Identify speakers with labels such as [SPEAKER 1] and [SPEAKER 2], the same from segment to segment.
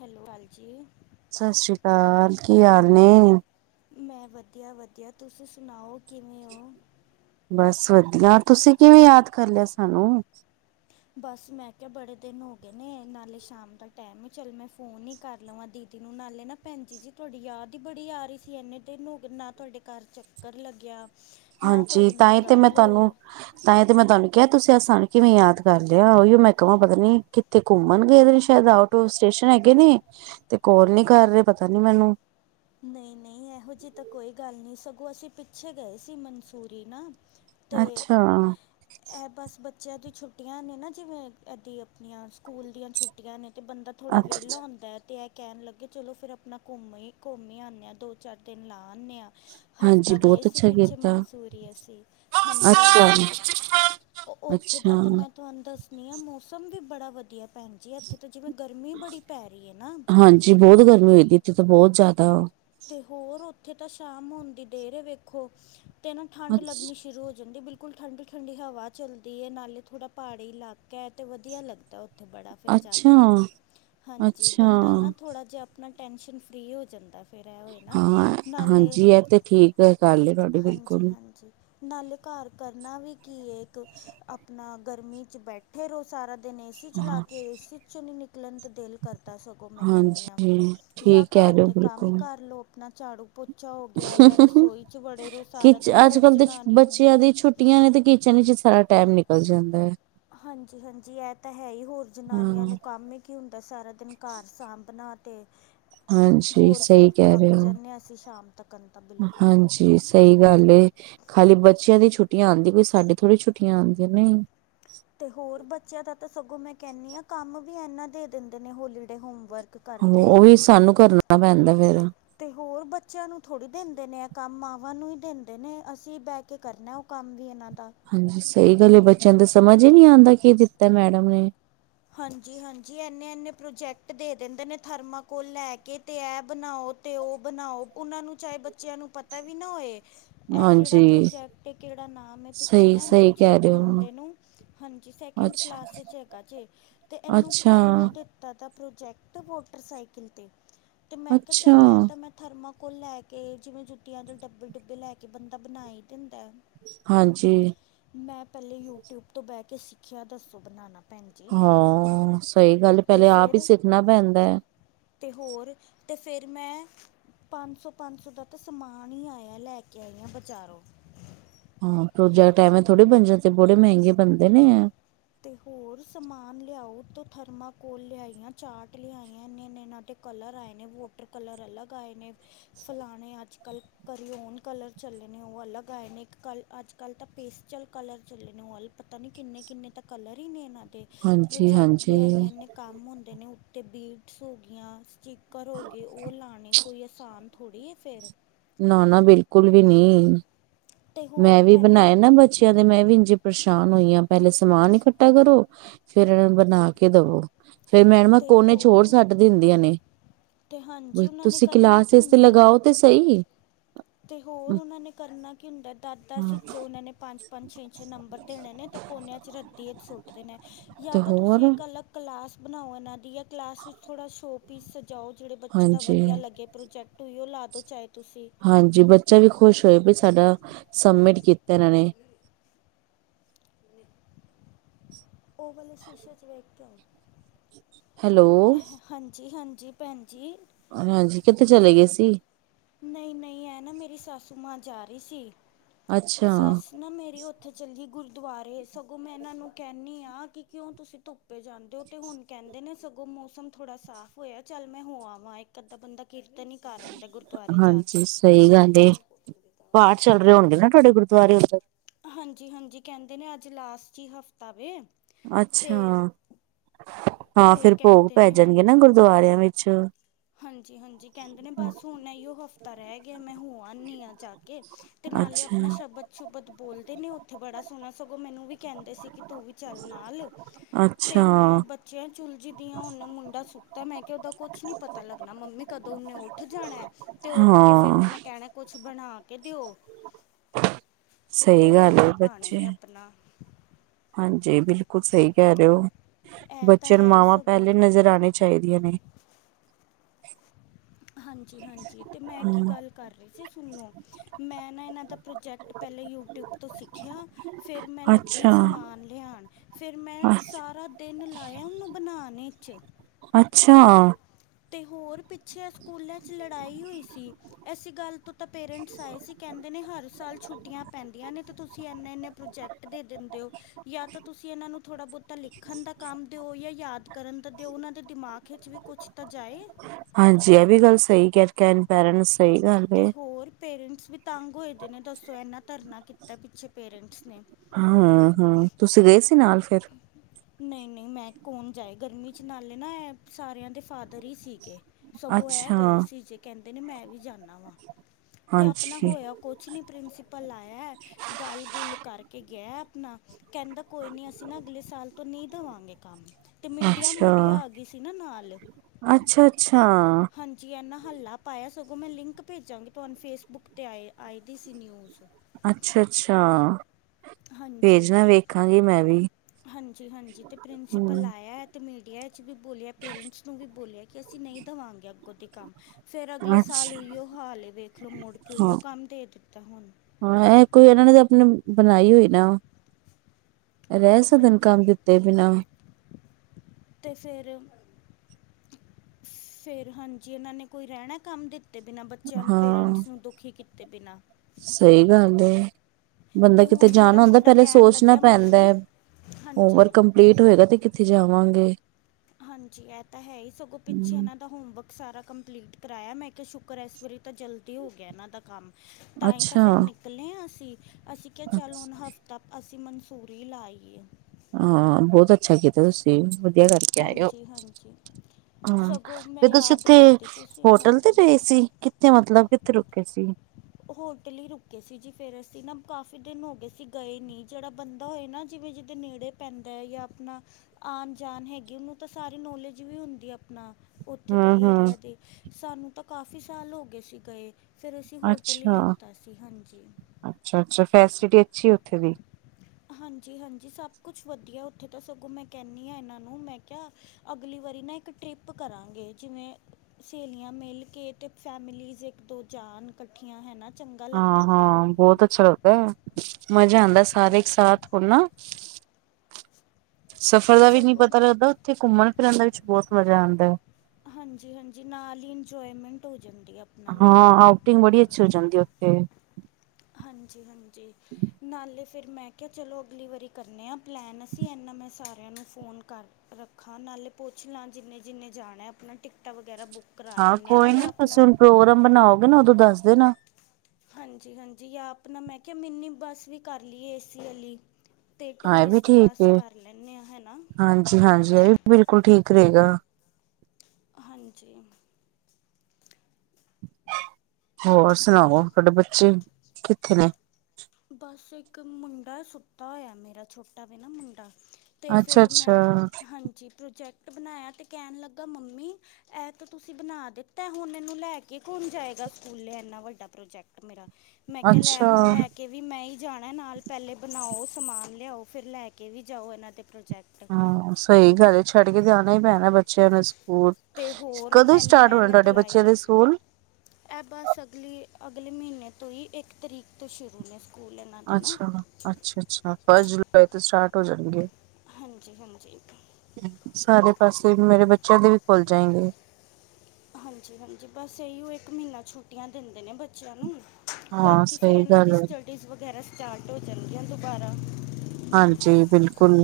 [SPEAKER 1] Hello [unintelligible] ਆਲ ਜੀ।
[SPEAKER 2] ਸਾਸ਼੍ਰੀ ਕਾਲ ਕੀ ਆਲ ਨੇ।
[SPEAKER 1] ਮੈਂ ਵਦੀਆ-ਵਦੀਆ ਤੁਸੀ ਸੁਨਾਓ ਕਿਵੇ ਓ।
[SPEAKER 2] ਬਾੱਸ ਵਦੀਆ ਤੁਸੀ ਕਿਵੇ ਯਾਦ ਕਾਰ ਲੇਆ ਸਾਨੂੰ।
[SPEAKER 1] ਬਾੱਸ ਮੈਂ ਕਯਾ ਬੜੇ ਦੇਨ ਓ ਗੇ ਨੇ ਨਾਲੇ ਸ਼ਾਮ ਦਾ ਟੈਮ ਏ ਚੱਲ ਮੈਂ ਫੋਨ ਈ ਕਾਰ ਲਵਾ ਦੀ ਦੀ ਨੂੰ ਨਾਲੇ ਨਾ ਪੈਨ ਜੀ-ਜੀ ਤੁਆਡੀ ਯਾਦ ਈ ਬੜੀ ਆ ਰੀ ਸੀ ਐਨੇ ਦੇਨ ਓਗੇ ਨੇ ਨਾ ਤੁਆਡੇ ਘਾੱਰ ਚ ਕਰ ਲੱਗੇਆ।
[SPEAKER 2] ਹਾਂਜੀ ਤਾ ਈ ਤੇ ਮੈਂ ਤਾਨੂੰ ਤਾ ਈ ਮੈਂ ਤੁਆਨੂੰ ਕੇਐ ਤੁਸੀ ਆੱਜ ਸਾਨੂੰ ਕਿਵੇ ਯਾਦ ਕਾਰ ਲੇਆ ਓਈ ਯੋ ਮੈਂ ਕਵਾ ਪਤਾ ਨੀ ਕਿੱਥੇ ਘੁੰਮਨ ਗਏ ਦੇ ਨੇ ਸ਼ਾਯਦ ਆਉ ਟੋਫ ਸਟੇਸ਼ਨ ਐਗੇ ਨੇ, ਤੇ ਕੋਲ ਨੀ ਕਾਰ ਰੇ ਪਤਾ ਨੀ ਮੈਨੂੰ
[SPEAKER 1] ਨਈ-ਨਈ ਐਹੋ ਜੀ ਤਾਂ ਕੋਈ ਗਾੱਲ ਨੀ ਸਗੋਂ ਅਸੀ ਪਿੱਛੇ ਗਏ ਸੀ ਮਨਸੂਰੀ ਨਾ ਤੇ
[SPEAKER 2] ਅੱਛਾ
[SPEAKER 1] ਐ ਬਾੱਸ ਬੱਚੇਆਂ ਦੀ ਛੁੱਟੀਆਂ ਨੇ ਨਾ ਜਿਵੇ ਐਦੀ ਅਪਨੀਆਂ ਸਕੂਲ ਦੀਆਂ ਛੁੱਟੀਆਂ ਨੇ ਤੇ ਬੰਦਾ ਥੋੜਾ
[SPEAKER 2] ਅੱਛਾ
[SPEAKER 1] ਵੇਲਾ ਓਂਦੈ ਤੇ ਐ ਕੈਨ ਲੱਗੇ ਚਲੋ ਫੇਰ ਅਪਨਾ ਘੁੱਮ ਆਈ ਘੋਮ ਈ ਆਨੇ ਆ ਦੋ-ਚਾਰ ਦੇਨ ਲਾ ਆਨੇ ਆ
[SPEAKER 2] ਹਾਂਜੀ
[SPEAKER 1] ਹਫਤਾ ਗਏ
[SPEAKER 2] ਬਹੁਤ
[SPEAKER 1] ਸੀ
[SPEAKER 2] ਅੱਛਾ
[SPEAKER 1] ਪਿੱਛੇ
[SPEAKER 2] ਕੀਤਾ
[SPEAKER 1] ਮਨਸੂਰੀ ਅਸੀ,
[SPEAKER 2] ਅੱਛਾ
[SPEAKER 1] ਹਾਂਜੀ-ਹਾਂਜੀ। ਓ ਓੱਥੇ
[SPEAKER 2] ਅੱਛਾ
[SPEAKER 1] ਦਾ ਤਾ ਮੈਂ ਤੁਆਨੂੰ ਦੱਸਨੀ ਆ ਮੌਸਮ ਵੀ ਬੜਾ ਵਦੀਐ ਪੈਨ ਜੀ ਐਥੇ ਤੇ ਜਿਵੇ ਗਰਮੀ ਬੜੀ ਪੈ ਰੀ ਏ ਨਾ
[SPEAKER 2] ਜੀ ਬੋਤ ਗਰਮੀ ਓਈਦੀ ਇੱਥੇ ਤਾ ਬੋਤ ਜਾਦਾ।
[SPEAKER 1] ਤੇ ਹੋਰ ਓਥੇ ਤਾ ਸ਼ਾਮ ਹੋਨ ਦੀ ਦੇਰ ਏ ਵੇਖੋ, ਤੇ ਨਾ ਠਾੱਢ
[SPEAKER 2] ਅੱਛ
[SPEAKER 1] ਲੱਗਨੀ ਸ਼ੁਰੂ ਓ ਜੱਨਦੀ ਏ ਬਿਲ ਕੁਲ ਠੰਡੀ-ਠੰਡੀ ਹਵਾ ਚੱਲਦੀ ਏ ਨਾਲੇ ਥੋੜਾ ਪਾੜੀ ਇਲਾਕੈ ਤੇ ਵਦੀਆ ਲੱਗਦੈ ਓ ਥੇ ਬੜਾ ਫੇਰ ਜਾ
[SPEAKER 2] ਅੱਛਾ
[SPEAKER 1] ਕੇ ਨਾ, ਹਾਂਜੀ ਬੰਦਾ
[SPEAKER 2] ਅੱਛਾ
[SPEAKER 1] ਨਾ ਥੋੜਾ ਜਯਾ ਅਪਨੲ ਟੈਂਸ਼ਨ ਫਰੀ ਓ ਜੱਨਦੈ ਫੇਰ ਐ ਓਏ ਨਾ, ਨਾਲੇ
[SPEAKER 2] ਐਤੇ ਠੀਕ ਏ ਗਾੱਲ
[SPEAKER 1] ਹਾਂਜੀ-ਹਾਂਜੀ। ਨਾਲੇ ਘਾੱਰ ਕਰਨਾ ਵੀ ਕੀ ਏ ਏਕ ਅਪਨਾ ਗਰਮੀ ਚ ਬੈਠੇ ਰੋ ਸਾਰਾ ਦੇਨ ਏਸੀ ਚਲਾ
[SPEAKER 2] ਹਾਂ
[SPEAKER 1] ਕੇ ਏਸੀ ਚੋ ਨੀ ਨਿਕਲਨ ਤੇ ਦੇਲ ਕਰਦਾ ਸਗੋ ਮੈਂ ਕੈਨੀ ਆ
[SPEAKER 2] ਹਾਂਜੀ
[SPEAKER 1] ਯਾ
[SPEAKER 2] ਠੀਕ ਕਹਿ
[SPEAKER 1] ਘਾੱਰ
[SPEAKER 2] ਰਹੇ ਹੋ
[SPEAKER 1] ਦੇ ਕਾੱਮ
[SPEAKER 2] ਬਿਲਕੁਲ
[SPEAKER 1] ਕਾਰ ਲੋ ਅਪਨਾ ਚਾੜੂ ਪੋਚਾ ਓ ਗਯਾ ਯਾ ਰਸੋਈ 'ਚ ਵੜੇ ਰਹੋ ਸਾਰਾ
[SPEAKER 2] ਕਿਚ
[SPEAKER 1] ਦਿਨ ਹੋਰ
[SPEAKER 2] ਆੱਜ-ਕਾੱਲ ਦੇ
[SPEAKER 1] ਜਨਾਨੀਆਂ ਨੂੰ
[SPEAKER 2] ਬੱਚੇਆ ਦੀ ਛੁੱਟੀਆਂ ਨੇ ਤੇ ਕਿਚਨ ਇਚ ਸਾਰਾ ਟੈਮ ਨਿਕਲ ਜਾਂਦੈ।
[SPEAKER 1] ਹਾਂਜੀ-ਹਾਂਜੀ ਐ ਤਾ ਹੈ ਈ ਹੋਰ ਜਨਾਨੀਆਂ
[SPEAKER 2] ਹਾਂ
[SPEAKER 1] ਨੂੰ ਕਾੱਮ ਈ ਕੀ ਉਂਦੈ ਸਾਰਾ ਦਿਨ ਘਾੱਰ ਸਾੱਬਨਾ ਤੇ
[SPEAKER 2] ਹਾਂਜੀ
[SPEAKER 1] ਹੋਰ
[SPEAKER 2] ਸਹੀ
[SPEAKER 1] ਫੇਰ
[SPEAKER 2] ਕਹਿ ਰਹੇ
[SPEAKER 1] ਥੱਕ
[SPEAKER 2] ਹੋ
[SPEAKER 1] ਜਾਨੇ ਆ ਅਸੀ ਸ਼ਾਮ ਤੱਕਨ ਤਾ-
[SPEAKER 2] ਹਾਂਜੀ ਸਹੀ ਗੱਲ ਏ, ਖਾਲੀ ਬੱਚਿਆਂ ਦੀ ਛੁੱਟੀਆਂ ਆਂਦੀ ਪੀ, ਸਾਡੀ ਥੋੜ੍ਹੀ ਛੁੱਟੀਆਂ ਆਂਦੀਆਂ ਨਹੀਂ।
[SPEAKER 1] ਤੇ ਹੋਰ ਬੱਚਿਆਂ ਦਾ ਤਾਂ ਸਗੋਂ ਮੈਂ ਕਹਿੰਦੀ ਹਾਂ ਕੰਮ ਵੀ ਇਨਾ ਦੇ ਦਿੰਦੇ ਨੇ ਹੋਲੀਡੇ ਹੋਮਵਰਕ।
[SPEAKER 2] ਹੋ
[SPEAKER 1] ਕਰਕੇ
[SPEAKER 2] ਉਹ ਵੀ ਸਾਨੂੰ ਕਰਨਾ ਪੈਂਦਾ ਫੇਰ।
[SPEAKER 1] ਤੇ ਹੋਰ, ਬੱਚਿਆਂ ਨੂੰ ਥੋੜ੍ਹੀ ਦਿੰਦੇ ਨੇ ਆ ਕੰਮ, ਮਾਵਾਂ ਨੂੰ ਹੀ ਦਿੰ ਨੇ ਅਸੀਂ ਬਹਿ ਕੇ ਕਰਨਾ ਉਹ ਕੰਮ ਵੀ ਇਹਨਾਂ ਦਾ।
[SPEAKER 2] ਹਾਂਜੀ, ਸਹੀ ਗੱਲ ਐ, ਬੱਚਿਆਂ ਦਾ ਸਮਝ ਹੀ ਨਹੀਂ ਆਂਦਾ ਕੀ ਦਿੱਤਾ ਮੈਡਮ ਨੇ।
[SPEAKER 1] ਹਾਂਜੀ-ਹਾਂਜੀ, ਇੰਨੇ ਇੰਨੇ ਪ੍ਰੋਜੈਕਟ ਦੇ ਦਿੰਦੇ ਨੇ, ਥਰਮਾ ਕੋਲ ਲੈ ਕੇ ਤੇ ਇਹ ਬਣਾਓ ਤੇ ਉਹ ਬਣਾਓ, ਉਹਨਾਂ ਨੂੰ ਚਾਹੇ ਬੱਚਿਆਂ ਨੂੰ ਪਤਾ ਵੀ ਨਾ ਹੋਏ। ਇਹ ਕਿਹੜਾ
[SPEAKER 2] ਹਾਂਜੀ
[SPEAKER 1] ਪ੍ਰੋਜੈਕਟ ਐ, ਕਿਹੜਾ ਨਾਮ ਐ, ਪਿੱਛੇ
[SPEAKER 2] ਸਹੀ
[SPEAKER 1] ਨਾ ਮੇਰੇ
[SPEAKER 2] ਸਹੀ ਕਹਿ
[SPEAKER 1] ਛੋਟੇ
[SPEAKER 2] ਰਹੇ ਹੋ
[SPEAKER 1] ਮੁੰਡੇ ਨੂੰ ਹਾਂਜੀ, ਸੈਕਿੰਡ
[SPEAKER 2] ਅੱਛਾ
[SPEAKER 1] ਕਲਾਸ ਹੈਗਾ ਜੇ। ਤੇ ਇਹਨੂੰ
[SPEAKER 2] ਅੱਛਾ,
[SPEAKER 1] ਇਹਨੂੰ ਦਿੱਤਾ ਤਾ ਪ੍ਰੋਜੈਕਟ ਮੋਟਰ ਸਾਈਕਲ ਤੇ। ਤੇ ਮੈਂ ਕਿਹਾ
[SPEAKER 2] ਅੱਛਾ
[SPEAKER 1] ਚੱਲ ਆ ਤਾਂ ਮੈਂ ਥਰਮਾਕੋਲ ਲੈ ਕੇ ਜਿਵੇਂ ਜੁੱਤੀਆਂ ਦੇ ਡੱਬੇ ਡੁੱਬੇ ਲੈ ਕੇ ਬੰਦਾ ਬਣਾ ਈ ਦਿੰਦਾ।
[SPEAKER 2] ਹਾਂਜੀ।
[SPEAKER 1] ਮੈਂ ਪਹਿਲੇ ਯੂਟਿਊਬ ਤੋਂ ਬਹਿ ਕੇ ਸਿੱਖਿਆ ਦੱਸੋ ਬਨਾਨਾ।
[SPEAKER 2] ਹਾਂ, ਸਹੀ ਗੱਲ ਐ,
[SPEAKER 1] ਤੇ
[SPEAKER 2] ਪਹਿਲੇ ਆਪ ਹੀ
[SPEAKER 1] ਫਿਰ
[SPEAKER 2] ਸਿੱਖਣਾ ਪੈਂਦਾ ਐ।
[SPEAKER 1] ਤੇ ਹੋਰ, ਤੇ ਫੇਰ ਮੈ ਪੰਜ ਸੌ ਪੰਜ ਸੌ ਦਾ ਤਾਂ ਸਮਾਨ ਹੀ ਆਇਆ, ਲੈ ਕੇ ਆਈ ਹਾਂ ਵਿਚਾਰੋ।
[SPEAKER 2] ਹਾਂ, ਪ੍ਰੋਜੈਕਟ ਐਵੇਂ ਥੋੜੇ ਬਣ ਜਾਂਦੇ ਬੜੇ ਮਹਿੰਗੇ ਬਣਦੇ ਨੇ ਐ।
[SPEAKER 1] ਤੇ ਹੋਰ ਸਮਾਨ ਲਿਆਓ ਤੋਂ ਥਰਮਾਕੋਲ ਲਿਆਈਆਂ, ਚਾਰਟ ਲਿਆਈਆਂ ਇੰਨੇ ਇਨਾਂ ਕਲਰ ਆਏ ਨੇ ਵੋਟਰ ਕਲਰ ਅਲੱਗ ਆਏ ਨੇ ਫਲਾਣੇ ਅੱਜ ਕੱਲ੍ਹ ਕਰਿਓਨ ਕਲਰ ਚੱਲੇ ਨੇ ਉਹ ਅਲੱਗ ਆਏ ਨੇ, ਇੱਕ ਕੱਲ੍ਹ ਅੱਜ ਕੱਲ੍ਹ ਤਾਂ ਪੇਸਚਲ ਕਲਰ ਚੱਲੇ ਨੇ ਉਹ ਅਲਗ ਪਤਾ ਨਹੀਂ ਕਿੰਨੇ ਕਿੰਨੇ ਤਾਂ ਕਲਰ ਹੀ ਨੇ ਇਹਨਾਂ ਦੇ,
[SPEAKER 2] ਹਾਂਜੀ
[SPEAKER 1] ਪ੍ਰੋਜੈਕਟ
[SPEAKER 2] ਹਾਂਜੀ
[SPEAKER 1] ਦੇ ਇੰਨੇ ਇੰਨੇ ਕੰਮ ਹੁੰਦੇ ਨੇ, ਉੱਤੇ ਬੀਡਸ ਹੋ ਗਈਆਂ, ਸਟੀਕਰ ਹੋ ਗਏ ਉਹ ਲਾਣੇ ਕੋਈ ਅਸਾਨ ਥੋੜ੍ਹੀ ਐ ਫੇਰ।
[SPEAKER 2] ਨਾ ਨਾ ਬਿਲਕੁਲ ਵੀ ਨਹੀਂ,
[SPEAKER 1] ਅਤੇ ਹੋਰ
[SPEAKER 2] ਮੈਂ ਵੀ
[SPEAKER 1] ਪਹਿਲੇ
[SPEAKER 2] ਬਣਾਏ ਨਾ ਬ ਚਿਆਂ ਦੇ ਮੈਂ ਵੀ ਇੰਝੇ ਪਰੇਸ਼ਾਨ ਹੋਈ ਹਾਂ ਪਹਿਲੇ ਸਮਾਨ ਹੀ ਇਕੱਠਾ ਕਰੋ ਫੇਰ ਇਹਨਾਂ ਨੂੰ ਬਣਾ ਕੇ ਦਵੋ, ਫੇਰ ਮੈਂਣਮਾ
[SPEAKER 1] ਅਤੇ
[SPEAKER 2] ਕੋਨੇ ਛੋਰ
[SPEAKER 1] ਹੋਰ
[SPEAKER 2] ਛੱਡ ਦਿੰਦੀਆਂ ਨੇ।
[SPEAKER 1] ਅਤੇ ਹਾਂਜੀ ਉਹਨਾਂ ਨੇ
[SPEAKER 2] ਤੁਸੀਂ
[SPEAKER 1] ਕਰਨਾ ਕੀ
[SPEAKER 2] ਕਲਾਸਿਸ ਤੇ ਲਗਾਓ ਤੇ ਸਹੀ।
[SPEAKER 1] ਤੇ ਹੋਰ ਉਹਨਾਂ ਨੇ ਕਰਨਾ ਕੀ ਹੁੰਦਾ, ਦਸ ਦਸ
[SPEAKER 2] ਹਾਂ,
[SPEAKER 1] ਈ ਚੋਂ ਉਹ ਨੇ ਪੰਜ ਪੰਜ ਛੇ ਛੇ ਨੰਬਰ ਦੇਣੇ ਨੇ, ਤੇ ਕੋਨਿਆਂ ਚ ਰੱਦੀ ਸੁੱਟਦੇਨੇ ਜਾਂ
[SPEAKER 2] ਤੇ
[SPEAKER 1] ਤਾਂ ਤੁਸੀਂ
[SPEAKER 2] ਹੋਰ
[SPEAKER 1] ਇੱਕ ਅਲੱਗ ਕਲਾਸ ਬਣਾਓ ਇਹਨਾਂ ਦੀ ਯਾ ਕਲਾਸ ਵਿੱਚ ਥੋੜ੍ਹਾ ਸ਼ੋਅ ਪੀਸ ਜਾਓ ਜਿਹੜੇ ਬੱਚੇ ਦਾ
[SPEAKER 2] ਹਾਂਜੀ
[SPEAKER 1] ਵਧੀਆ ਲੱਗੇ ਪ੍ਰੋਜੈਕਟ ਓਹਿਯੋ ਲਾ ਦਿਉ ਚਾਹੇ ਤੁਸੀਂ।
[SPEAKER 2] ਹਾਂਜੀ, ਬੱਚਾ ਵੀ ਖੁਸ਼ ਹੋਏ ਵੀ ਸਾਡਾ ਸਬਮਿਟ ਕੀਤਾ ਇਹਨਾਂ ਨੇ।
[SPEAKER 1] ਉਹ ਵਾਲੇ ਸ਼ੀਸ਼ੇ ਚ ਵੇਖ [unintelligible]
[SPEAKER 2] ਹੈਲੋ।
[SPEAKER 1] ਹਾਂਜੀ-ਹਾਂਜੀ, ਪੈਣ ਜੀ।
[SPEAKER 2] ਹਾਂਜੀ, ਕਿੱਥੇ ਚਲੇ ਗਏ ਸੀ।
[SPEAKER 1] ਨਹੀਂ-ਨਹੀਂ, ਇਹ ਨਾ ਮੇਰੀ ਸਸੂ ਮਾਂ ਜਾ ਰਹੀ ਸੀ।
[SPEAKER 2] ਅੱਛਾ।
[SPEAKER 1] ਸੱਸ ਨਾ ਮੇਰੀ ਉੱਥੇ ਚੱਲੀ ਗੁਰਦੁਆਰੇ, ਸਗੋਂ ਮੈਂ ਇਹਨਾਂ ਨੂੰ ਕਹਿੰਦੀ ਹਾਂ ਕਿ ਕਿਉਂ ਤੁਸੀਂ ਧੁੱਪ ਪੇ ਜਾਂਦੇ ਹੋ ਤੇ ਹੁਣ ਕਹਿੰਦੇ ਨੇ ਸਗੋਂ ਮੌਸਮ ਥੋੜਾ ਸਾਫ਼ ਹੋਇਆ, ਚੱਲ ਮੈਂ ਹੋ ਆਵਾਂ ਇੱਕ ਅੱਧਾ ਬੰਦਾ ਕੀਰਤਨ ਈ ਕਰ ਆਂਦਾ ਐ, ਗੁਰ
[SPEAKER 2] ਹਾਂਜੀ ਸਹੀ ਗੱਲ ਏ, ਪਾਠ ਚੱਲ ਰਹੇ ਹੋਣਗੇ ਨਾ ਤੁਹਾਡੇ ਗੁਰਦੁਆਰੇ ਉੱਧਰ?
[SPEAKER 1] ਹਾਂਜੀ-ਹਾਂਜੀ, ਕਹਿੰਦੇ ਨੇ ਅੱਜ ਲਾਸਟ ਹੀ ਹਫ਼ਤਾ ਵੇ। ਤੇ
[SPEAKER 2] ਅੱਛਾ, ਹਾਂ
[SPEAKER 1] ਤੇ
[SPEAKER 2] ਫੇਰ ਭੋਗ
[SPEAKER 1] ਕਹਿੰਦੇ
[SPEAKER 2] ਪੈ
[SPEAKER 1] ਨੇ
[SPEAKER 2] ਜਾਨਗੇ ਨਾ,
[SPEAKER 1] ਹਾਂਜੀ
[SPEAKER 2] ਗੁਰਦੁਆਰੇਆਂ ਵਿੱਚ
[SPEAKER 1] ਹਾਂਜੀ- ਹਾਂਜੀ ਕਹਿੰਦੇ ਨੇ, ਬਸ ਹੁਨ ਏਈੳ ਹਫ਼ਤਾ ਰੇਅ ਗੇਆ, ਮੈਂ ਹੋ ਆਨੀ ਆਂ ਜਾ ਕੇ। ਕੇ ਤੇ ਨਾਲੇ ਆਪਨਾ
[SPEAKER 2] ਅੱਛਾ
[SPEAKER 1] ਸ਼ਬਦ ਸ਼ੁਬਤ ਬੋਲਦੇ ਨੇ, ਉੱਥੇ ਬੜਾ ਸੋਹਨਾ, ਸਗੋਂ ਮੈਨੂੰ ਵੀ ਕਹਿੰਦੇ ਸੀ ਕਿ ਤੂੰ ਵੀ ਚੱਲ ਨਾਲ, ਤੇ
[SPEAKER 2] ਅੱਛਾ
[SPEAKER 1] ਮੈਂ ਬਚ ਬੱਚੇਆਂ ਚ ਉਲਝੀ ਦੀਆਂ ਹੁਨੇ, ਮੁੰਡਾ ਸੁੱਤਾ ਮੈਂ ਕੇਆ ਉਦਾ ਕੁਛ ਨੀ ਪਤਾ ਲੱਗਨਾ, ਮੰਮੀ ਕਦੋਂ ਉਨੇ ਉੱਠ ਜਾਨਾਂ ਤੇ ਉੱਠ ਕੇ ਫੇਰ
[SPEAKER 2] ਹਾਂ
[SPEAKER 1] ਉਨੇ ਕਹਿਨਾ। ਕੁਛ ਬਨਾ ਕੇ ਦੇਓ,
[SPEAKER 2] ਸਹੀ
[SPEAKER 1] ਤੇ
[SPEAKER 2] ਗੱਲ ਹੈ
[SPEAKER 1] ਰੌਲੇ ਪਾਨੇ
[SPEAKER 2] ਬੱਚੇ
[SPEAKER 1] ਨੇ ਆਪਨਾ।
[SPEAKER 2] ਹਾਂਜੀ, ਬਿਲਕੁਲ ਸਹੀ ਕੇਅ ਰੇਅ ਹੋ,
[SPEAKER 1] ਇਹ ਤਾਂ
[SPEAKER 2] ਬੱਚੇਆਂ ਨੂੰ
[SPEAKER 1] ਹੈ ਹੀ
[SPEAKER 2] ਮਾਵਾਂ
[SPEAKER 1] ਸਗੋਂ
[SPEAKER 2] ਪਹਿਲੇ ਨਜ਼ਰ ਆਨੇ ਚਾਹੀਦੀਆਂ ਨੇ।
[SPEAKER 1] [inaudible] ਹਾਂਜੀ- ਹਾਂਜੀ ਤੇ ਮੈਂ ਕੀ
[SPEAKER 2] ਹੂੰ,
[SPEAKER 1] ਗੱਲ ਕਰ ਰਹੀ ਸੀ, ਸੁਣੋ ਮੈਂ ਨਾ ਇਨਾਂ ਦਾ ਪ੍ਰੋਜੈਕਟ ਪਹਿਲੇ ਯੂ ਟਿਊਬ ਤੋਂ ਸਿੱਖਿਆ, ਫੇਰ ਮੈਂ ਲੱਗੀ ਆਂ,
[SPEAKER 2] ਅੱਛਾ
[SPEAKER 1] ਸਮਾਨ ਲਿਆਨ। ਫੇਰ ਮੈਂ ਸਾਰਾ ਦਿਨ ਲਾਏਆ, ਉਨੂੰ ਬਨਾਨ ਵਿਚ।
[SPEAKER 2] ਅੱਛਾ।
[SPEAKER 1] ਤੇ ਹੋਰ ਪਿੱਛੇ ਏ ਸਕੂਲਾਂ ਚ ਲੜਾਈ ਹੋਈ ਸੀ, ਐਸੀ ਗੱਲ ਤੋਂ ਤਾਂ ਪੇਰੈਂਟਸ ਆਏ ਸੀ। ਕਹਿੰਦੇ ਨੇ ਹਰ ਸਾਲ ਛੁੱਟੀਆਂ ਪੈਂਦੀਆਂ ਨੇ, ਤਾਂ ਤੁਸੀਂ ਇੰਨੇ-ਇੰਨੇ ਪ੍ਰੋਜੈਕਟ ਦੇ ਦਿੰਦੇ ਹੋ। ਜਾਂ, ਤਾਂ ਤੁਸੀਂ ਇਨਾਂ ਨੂੰ ਥੋੜ੍ਹਾ ਬੋਹਤ। ਤਾਂ ਲਿਖਨ ਦਾ ਕੰਮ ਦੇਓ, ਜਾਂ ਯਾਦ ਕਰਨ ਦਾ ਦੇਓ, ਉਨਾਂ ਦੇ ਦਿਮਾਗ ਵਿੱਚ ਵੀ ਕੁਛ ਤਾਂ ਜਾਏ।
[SPEAKER 2] ਹਾਂਜੀ, ਇਹ ਵੀ ਗੱਲ ਸਹੀ ਕਰ ਕੇ ਆਏ ਨੇ, ਪੈਰੈਂਸ ਸਹੀ ਗੱਲ। ਏ
[SPEAKER 1] ਤੇ ਹੋਰ ਪੇਰੈਂਸ ਵੀ ਤੰਗ ਹੋਏ ਦੇ ਨੇ, ਦੱਸੋ ਇਨਾਂ ਧਰਨਾ ਕੀਤਾ ਪਿੱਛੇ ਪੇਰੈਂਸ ਨੇ।
[SPEAKER 2] ਹਾਂ- ਹਾਂ, ਤੁਸੀਂ ਗਏ ਸੀ ਨਾਲ ਫੇਰ।
[SPEAKER 1] ਨਈ -ਨਈ ਮੈਂ ਕੌਨ ਜਾਏ, ਗਰਮੀ ਚ ਨਾਲੇ ਨਾ ਸਾਰੇਆਂ ਦੇ ਫਾਦਰ ਹੀ ਸੀਗੇ। ਸਗੋਂ ਐ
[SPEAKER 2] ਅੱਛਾ
[SPEAKER 1] ਗਏ ਸੀ, ਜੇ ਕਹਿੰਦੇ ਨੇ ਮੈਂ ਵੀ ਜਾਂਨਾ ਵਾ, ਤੇ ਆਪਨਾ
[SPEAKER 2] ਹਾਂਜੀ
[SPEAKER 1] ਹੋ ਆਓ। ਕੁਛ ਨੀ ਪ੍ਰਿੰਸੀਪਲ ਆਏਆ, ਗੱਲ- ਗੁੱਲ ਕਰਕੇ ਗੇਆ, ਆਪਨਾ ਕਹਿੰਦਾ ਕੋਈ ਨਹੀਂ ਅਸੀਂ ਨਾ ਅਗਲੇ ਸਾਲ ਤੋਂ ਨੀ ਦੇਵਾਂਗੇ ਕੰਮ। ਤੇ
[SPEAKER 2] ਅੱਛਾ
[SPEAKER 1] ਮੀਡੀਆ-ਮੂਡੀਆ ਆ ਗਈ ਸੀ ਨਾ ਨਾਲ।
[SPEAKER 2] ਅੱਛਾ, ਅੱਛਾ।
[SPEAKER 1] ਕਿ ਏਨਾ ਹੱਲਾ ਪਾਏਆ, ਸਗੋਂ ਮੈਂ ਲਿੰਕ ਭੇਜਾਂਗੀ। ਤੁਹਾਨੂੰ ਫੇਸਬੁੱਕ 'ਤੇ ਆਏ-ਆਈ ਦੀ ਸੀ ਨਿਊਜ਼।
[SPEAKER 2] ਅੱਛਾ, ਅੱਛਾ। ਭੇਜਣਾ ਵੇਖਾਂਗੀ ਮੈਂ ਵੀ
[SPEAKER 1] ਹਾਂਜੀ-ਹਾਂਜੀ ਤੇ ਪ੍ਰਿੰਸੀਪਲ
[SPEAKER 2] ਹੂੰ
[SPEAKER 1] ਆਏਆ, ਤੇ ਮੀਡੀਆ ਵਿੱਚ ਬੋਲੇਆ ਪੇਰੈਂਟਸ ਨੂੰ ਵੀ ਬੋਲੇਆ। ਕਿ ਅਸੀਂ ਨਹੀਂ ਦੇਵਾਂਗੇ, ਅੱਗੋਂ ਦੀ ਕੰਮ। ਫੇਰ ਅਗਲੇ ਸਾਲ
[SPEAKER 2] ਅੱਛਾ
[SPEAKER 1] ਉਹੀਓ, ਹਾਲ ਏ ਵੇਖ ਲਓ, ਮੁੜ ਕੇ ਉਹੀਓ
[SPEAKER 2] ਹਾਂ
[SPEAKER 1] ਕੰਮ ਦੇ ਦਿੱਤਾ ਹੁਨ।
[SPEAKER 2] ਹਾਂ, ਏ ਕੋਈ ਇਨਾਂ ਨੇ ਆਪਨੇ ਅਮ ਬਨਾਈ ਹੋਈ ਨਾ ਰੇਅ ਸਕਦੇ,
[SPEAKER 1] ਹਾਂਜੀ
[SPEAKER 2] ਕੰਮ ਦਿੱਤੇ ਬਿਨਾਂ।
[SPEAKER 1] ਤੇ ਫੇਰ ਫੇਰ, ਹਾਂਜੀ ਇਨਾਂ ਨੇ ਕੋਈ ਰਹਿਨਾ ਕੰਮ ਦਿੱਤ ਤੇ ਬਿਨਾਂ ਬੱਚੇਆਂ ਨੂੰ,
[SPEAKER 2] ਹਾਂ
[SPEAKER 1] ਪੇਰੈਂਟਸ ਨੂੰ ਦੁਖੀ ਕੀਤੇ ਬਿਨਾਂ।
[SPEAKER 2] ਸਹੀ ਗੱਲ ਏ। ਬੰਦਾ
[SPEAKER 1] ਤੇ
[SPEAKER 2] ਕਿਤੇ
[SPEAKER 1] ਹੁਣ ਮੇਰਾ
[SPEAKER 2] ਜਾਨਾ ਹੁੰਦਾ,
[SPEAKER 1] ਮੁੰਡਾ
[SPEAKER 2] ਪਹਿਲੇ
[SPEAKER 1] ਕਹਿਣ
[SPEAKER 2] ਸੋਚਨਾ
[SPEAKER 1] ਲੱਗਿਆ
[SPEAKER 2] ਪੈਂਦਾ ਏ।
[SPEAKER 1] ਮੰਮੀ ਹਾਂਜੀ
[SPEAKER 2] ਹੋਮਵਰਕ ਕੰਪ ਪਲੀਟ ਹੋਏਗਾ, ਤੇ ਕਿੱਥੇ ਜਾਵਾਂਗੇ।
[SPEAKER 1] ਹਾਂਜੀ, ਇਹ ਤਾਂ ਹੈ ਹੀ ਸਗੋਂ ਪਿੱਛੇ ਇਨਾਂ ਦਾ ਹੋਮਵਰਕ ਸਾਰਾ ਕੰਪਲੀਟ ਕਰਾਏਆ। ਮੈਂ ਕੇਆ ਸ਼ੁਕਰ ਇਸ ਵਾਰੀ ਤਾਂ ਜਲ ਦੀ ਹੋ ਗੇਆ, ਇਨਾਂ ਦਾ ਕੰਮ ਤਾਂ ਹੀ ਤਾਂ
[SPEAKER 2] ਅੱਛਾ
[SPEAKER 1] ਫੇਰ ਨਿਕਲੇ ਆਂ। ਅਸੀਂ-ਅਸੀਂ ਕੇਆ ਚੱਲ ਹੁਨ ਹ ਤਾਂ, ਅਸੀਂ ਮਨਸੂਰੀ ਲਾਈਏ।
[SPEAKER 2] ਆਂ, ਬਹੁਤ ਅੱ ਅੱਛਾ ਕੀਤਾ, ਤੁਸੀਂ ਵਧੀਆ ਕਰਕੇ ਆਏ ਓ,
[SPEAKER 1] ਹਾਂਜੀ ਹਾਂਜੀ
[SPEAKER 2] ਹਾਂ
[SPEAKER 1] ਸਗੋਂ
[SPEAKER 2] ਫੇਰ
[SPEAKER 1] ਮੈਂ
[SPEAKER 2] ਤੁਸੀਂ
[SPEAKER 1] ਯਾਦ
[SPEAKER 2] ਉਥੇ।
[SPEAKER 1] ਕਰਦੀ ਪਈ ਸੀ
[SPEAKER 2] ਹੋਟਲ ਤੇ
[SPEAKER 1] ਹਾਂਜੀ
[SPEAKER 2] ਰਏ ਸੀ ਕਿੱਥੇ ਮਤਲਬ ਕਿੱਥੇ ਰੁਕੇ ਸੀ।
[SPEAKER 1] ਹੋਟਲ ਈ ਰੁਕੇ ਸੀ ਜੀ ਫਿਰ ਅਸੀਂ ਨਾ ਕਾਫੀ ਦਿਨ ਹੋ ਗਏ ਅਸੀਂ ਗਏ ਨਈ ਜੇੜਾ ਬੰਦਾ ਹੋਏ ਨਾ ਜਿਵੇਂ ਜੀ ਦੇ ਨੇੜੇ ਪੈਂਦਾ ਹੈ ਜਾਂ ਆਪਣਾ ਆਣ ਜਾਣ ਹੈਗੀ ਉਨੂੰ ਤਾਂ ਸਾਰੀ ਨੌਲੇਜ ਵੀ ਹੁੰਦੀ ਆਪਣਾ ਉੱਥੇ ਦੇ
[SPEAKER 2] ਹਮ ਹਮ
[SPEAKER 1] ਏਰੀਆ ਦੇ ਸਾਨੂੰ ਤਾਂ ਕਾਫੀ ਸਾਲ ਹੋ ਗਏ ਅਸੀਂ ਗਏ ਫਿਰ ਅਸੀਂ ਹੋਟ
[SPEAKER 2] ਅੱਛਾ
[SPEAKER 1] ਲਿੱਤਾ ਸੀ ਹਾਂਜੀ।
[SPEAKER 2] ਅੱਛਾ ਅੱਛਾ ਫੈਸਿਲਿਟੀ ਅੱਛੀ ਉੱਥੇ ਦੀ
[SPEAKER 1] ਹਾਂਜੀ-ਹਾਂਜੀ ਸਭ ਕੁਛ ਵਧੀਆ ਉੱਥੇ ਤਾਂ ਸਗੋਂ ਮੈਂ ਕੈਂਣੀ ਆਂ ਇਨਾਂ ਨੂੰ ਮੈਂ ਕਿਆ ਅਗਲੀ ਵਰੀ ਨਾ ਇੱਕ ਟਰਿਪ ਕਰਾਂਗੇ ਜਿਵੇਂ ਸਹੇਲੀਆਂ ਮਿਲ ਕੇ ਤੇ ਫੈਮਲੀਜ਼ ਇੱਕ ਦੋ ਜਾਨ ਕੱਠੀਆਂ ਹਨਾ।
[SPEAKER 2] ਹਾਂ-ਹਾਂ ਬੋਤ ਅੱਛਾ ਲਗਦਾ। ਮਜ਼ਾ ਆਂਦਾ ਸਾਰੇ ਇੱਕ ਸਾਥ ਹੋਨ ਨਾ। ਸਫ਼ਰ
[SPEAKER 1] ਤੇ
[SPEAKER 2] ਦਾ ਵੀ ਨਈ
[SPEAKER 1] ਸਗੋਂ
[SPEAKER 2] ਪਤਾ ਲੱਗਦਾ ਉੱਥੇ ਘੁੰਮਣ ਫਿਰਨ ਦਾ ਵਿੱਚ ਬੋਤ ਮਜ਼ਾ ਆਂਦਾ ਐ।
[SPEAKER 1] ਹਾਂਜੀ-ਹਾਂਜੀ ਨਾਲ ਈ ਇੰਜੋਏਮੈਂਟ ਹੋ ਜਾਂਦੀ ਐ।
[SPEAKER 2] ਹਾਂ ਆਊਟਿੰਗ ਬੜੀ ਅੱਛੀ ਹੋ ਜਾਂਦੀ ਉੱਤੇ
[SPEAKER 1] ਹਾਂਜੀ-ਹਾਂਜੀ ਨਾਲੇ ਫਿਰ ਮੈਂ ਕਿਆ ਚਲੋ ਅਗਲੀ ਵਾਰੀ ਕਰਨੇ ਹਾਂ ਪਲੈਨ ਅਸੀਂ ਇੰਨਾ ਮੈਂ ਸਾਰਿਆਂ ਨੂੰ ਫੋਨ ਕਰ ਰੱਖਾਂ ਨਾਲੇ ਪੁੱਛ ਲਾਂ ਜਿੰਨੇ-ਜਿੰਨੇ ਜਾਣਾ ਆਪਣਾ ਟਿਕਟਾਂ ਵਗੈਰਾ ਬੁੱਕ ਕਰਾ
[SPEAKER 2] ਹਾਂ
[SPEAKER 1] ਲੈਂਦੇ ਨਾ
[SPEAKER 2] ਕੋਈ ਨੀ
[SPEAKER 1] ਜਾਂ
[SPEAKER 2] ਤੁਸੀਂ
[SPEAKER 1] ਆਪਣਾ
[SPEAKER 2] ਹੁਣ ਪ੍ਰੋਗਰਾਮ ਬਣਾਓਗੇ ਨਾ ਉਦੋਂ ਦੱਸਦੇ ਨਾ।
[SPEAKER 1] ਹਾਂਜੀ-ਹਾਂਜੀ ਜਾਂ ਆਪਾ ਨ ਮੈਂ ਕਿਆ ਮਿੰਨੀ ਬੱਸ ਵੀ ਕਰ ਲਈਏ ਏਸੀ ਅਲੀ ਤੇ
[SPEAKER 2] ਹਾਂ ਇਹ ਵੀ
[SPEAKER 1] ਟੂਰਿਸਟ ਬਸ ਕਰ ਲੈਂਣੇ ਆਂ ਹਨਾ।
[SPEAKER 2] ਜੀ ਹਾਂਜੀ ਏ ਵੀ ਬਿਲਕੁਲ ਠੀਕ ਰਏਗਾ।
[SPEAKER 1] ਹਾਂਜੀ
[SPEAKER 2] ਹੋਰ ਸੁਣਾਓ ਤੁਹਾਡੇ ਬੱਚੇ ਕਿੱਥੇ ਨੇ।
[SPEAKER 1] ਬਸ ਇੱਕ ਮੁੰਡਾ ਸੁੱਤਾ ਹੋਇਆ ਮੇਰਾ ਛੋਟਾ ਵੀ ਨਾ ਮੁੰਡਾ ਤੇ
[SPEAKER 2] ਅੱਛਾ
[SPEAKER 1] ਫਿਰ ਮੈਂ
[SPEAKER 2] ਅੱਛਾ
[SPEAKER 1] ਹਾਂਜੀ ਪ੍ਰੋਜੈਕਟ ਬਣਾਇਆ ਅਤੇ ਕੈਂਣ ਲੱਗਾ ਮੰਮੀ ਐ ਤਾਂ ਤੁਸੀਂ ਬਣਾ ਦਿੱਤਾ ਹੁਣ ਇਨੂੰ ਲੈ ਕੇ ਕੌਣ ਜਾਏਗਾ ਸਕੂਲ ਇੰਨਾ ਵੱਡਾ ਪ੍ਰੋਜੈਕਟ ਮੇਰਾ ਮੈਂ ਕਿਆ ਲੈ
[SPEAKER 2] ਅੱਛਾ
[SPEAKER 1] ਹੁਣ ਲੈ ਕਿ ਵੀ ਮੈਂ ਈ ਜਾਣਾ ਨਾਲ ਪੈਲੇ ਬਣਾਓ ਸਮਾਨ ਲਿਆਓ ਫਿਰ ਲੈ ਕੇ ਵੀ ਜਾਓ ਇਨਾਂ ਦੇ ਪ੍ਰੋਜੈਕਟ
[SPEAKER 2] ਹਾਂ ਸਈ ਗੱਲ ਛੱਡ ਕੇ ਤੇ ਜਾਣਾ ਹੀ ਪੈਣਾ ਬੱਚਿਆਂ ਨੂੰ ਹੋਰ
[SPEAKER 1] ਤੇ ਹੋਰ ਹੁਣ
[SPEAKER 2] ਕਦੋਂ ਸਟਾਰਟ ਹੋਣੇ ਤੁਹਾਡੇ ਬੱਚਿਆਂ ਦੇ ਸਕੂਲ
[SPEAKER 1] ਐ ਬੱਸ ਅਗਲੀ ਅਗਲੇ ਮ੍ਹੀਨੇ ਤੋਂ ਹੀ ਇੱਕ ਤਰੀਕ ਤੋਂ ਸ਼ੁਰੂ ਨੇ। ਸਕੂਲ ਇਹਨਾਂ ਦੇ ਨਾ
[SPEAKER 2] ਅੱਛਾ-ਅੱਛਾ-ਅੱਛਾ ਫਸਟ ਜੁਲਾਈ ਤੋਂ ਸਟਾਰਟ ਹੋ ਜਾਣਗੇ।
[SPEAKER 1] ਹਾਂਜੀ-ਹਾਂਜੀ ਇੱਕ
[SPEAKER 2] ਸਾਰੇ ਪਾਸੇ ਮੇਰੇ ਬੱਚਿਆਂ ਦੇ ਵੀ ਖੁਲ ਜਾਏਗੇ।
[SPEAKER 1] ਹਾਂਜੀ-ਹਾਂਜੀ ਬਸ ਇਹੀਓ ਇੱਕ ਮ੍ਹੀਨਾ ਛੁੱਟੀਆਂ ਦਿੰਦੇ ਨੇ ਬੱਚਿਆਂ ਨੂੰ
[SPEAKER 2] ਹਾਂ
[SPEAKER 1] ਬਾਕੀ ਫਿਰ
[SPEAKER 2] ਸਹੀ
[SPEAKER 1] ਇਹਨਾਂ
[SPEAKER 2] ਗੱਲ
[SPEAKER 1] ਦੀ
[SPEAKER 2] ਹੈ
[SPEAKER 1] ਸਟੱਡੀਜ਼ ਵਗੈਰਾ ਸਟਾਰਟ ਹੋ ਜਾਣਗੀਆਂ ਦੁਬਾਰਾ
[SPEAKER 2] ਹਾਂਜੀ ਬਿਲਕੁਲ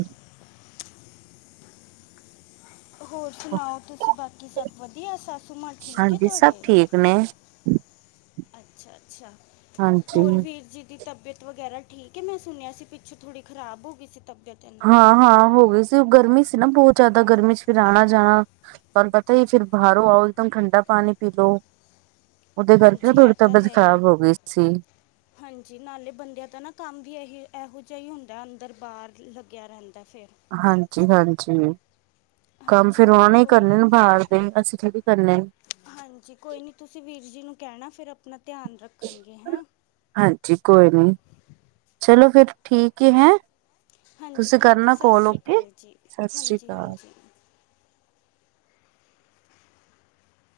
[SPEAKER 1] ਹੋਰ ਸੁਣਾਓ ਤੁਸੀਂ ਬਾਕੀ ਸਭ ਵਧੀਆ ਸੱਸੂ ਮਾਂ ਠੀਕ ਐ
[SPEAKER 2] ਹਾਂਜੀ ਸਭ
[SPEAKER 1] ਤੁਹਾਡੇ
[SPEAKER 2] ਠੀਕ ਨੇ
[SPEAKER 1] ਅੱਛਾ-ਅੱਛਾ
[SPEAKER 2] ਹਾਂਜੀ।
[SPEAKER 1] ਹੋਰ ਵੀਰ ਜੀ ਦੀ ਤਬੀਅਤ ਵਗੈਰਾ ਠੀਕ ਏ ਮੈਂ ਸੁਣਿਆ ਸੀ ਪਿੱਛੇ ਥੋੜ੍ਹੀ ਖਰਾਬ ਹੋ ਗਈ ਸੀ ਤਬੀਅਤ ਇਹਨਾਂ ਦੀ
[SPEAKER 2] ਹਾਂ-ਹਾਂ ਹੋ ਗਈ ਸੀ ਓ ਗਰਮੀ ਸੀ ਨਾ ਬੋਤ ਜਾਦਾ ਗਰਮੀ 'ਚ ਫਿਰ ਆਣਾ ਜਾਣਾ। ਪਰ ਪਤਾ ਈ ਫਿਰ ਬਾਰੋਂ ਆਓ ਇੱਕਦਮ ਠੰਡਾ ਪਾਣੀ ਪੀ ਲੋ। ਉਦੇ ਕਰਕੇ ਨਾ
[SPEAKER 1] ਹਾਂਜੀ ਇਹ
[SPEAKER 2] ਥੋੜੀ
[SPEAKER 1] ਤਾਂ
[SPEAKER 2] ਤਬੀਅਤ
[SPEAKER 1] ਹੈ ਹੀ
[SPEAKER 2] ਖ਼ਰਾਬ ਹੋ ਗਈ ਸੀ।
[SPEAKER 1] ਹਾਂਜੀ ਨਾਲੇ ਬੰਦਿਆਂ ਤਾਂ ਨਾ ਕੰਮ ਵੀ ਇਹੀ ਇਹੋ ਜਿਹਾ ਹੀ ਹੁੰਦਾ ਅੰਦਰ ਬਾਰ ਲੱਗਿਆ ਰੈਂਦਾ ਫਿਰ
[SPEAKER 2] ਹਾਂਜੀ-ਹਾਂਜੀ ਕੱਮ
[SPEAKER 1] ਹਾਂਜੀ
[SPEAKER 2] ਫੇਰ ੳਹਨਾ
[SPEAKER 1] ਹਾਂਜੀ
[SPEAKER 2] ਨੇ
[SPEAKER 1] ਕੋਈ
[SPEAKER 2] ਕਰਨੇ
[SPEAKER 1] ਨਹੀਂ
[SPEAKER 2] ਬਾਰ ਦੇ, ਅਸੀਂ ਥੋੜੀ ਕਰਨੇ।
[SPEAKER 1] ਹਾਂਜੀ ਕੋਈ ਨੀ ਤੁਸੀਂ ਵੀਰ ਜੀ ਨੂੰ ਕੈਣਾ ਫੇਰ ਆਪਣਾ ਧੇਆਨ ਰੱਖਣਗੇ ਹੈਂ।
[SPEAKER 2] ਹਾਂਜੀ ਕੋਈ ਨਣੀ, ਚਲੋ ਫਿਰ ਠੀਕ ਏ ਹੈ।
[SPEAKER 1] ਹਾਂਜੀ
[SPEAKER 2] ਤੁਸੀਂ
[SPEAKER 1] ਠੀਕ ਹੈ
[SPEAKER 2] ਕਰਨਾ
[SPEAKER 1] ਸਤਿ
[SPEAKER 2] ਕੋਲ
[SPEAKER 1] ਸ਼੍ਰੀ
[SPEAKER 2] ਓਕੇ,
[SPEAKER 1] ਅਕਾਲ ਜੀ
[SPEAKER 2] ਸਸ੍ਰੀ
[SPEAKER 1] ਹਾਂਜੀ
[SPEAKER 2] ਕਾਲ।
[SPEAKER 1] ਹਾਂਜੀ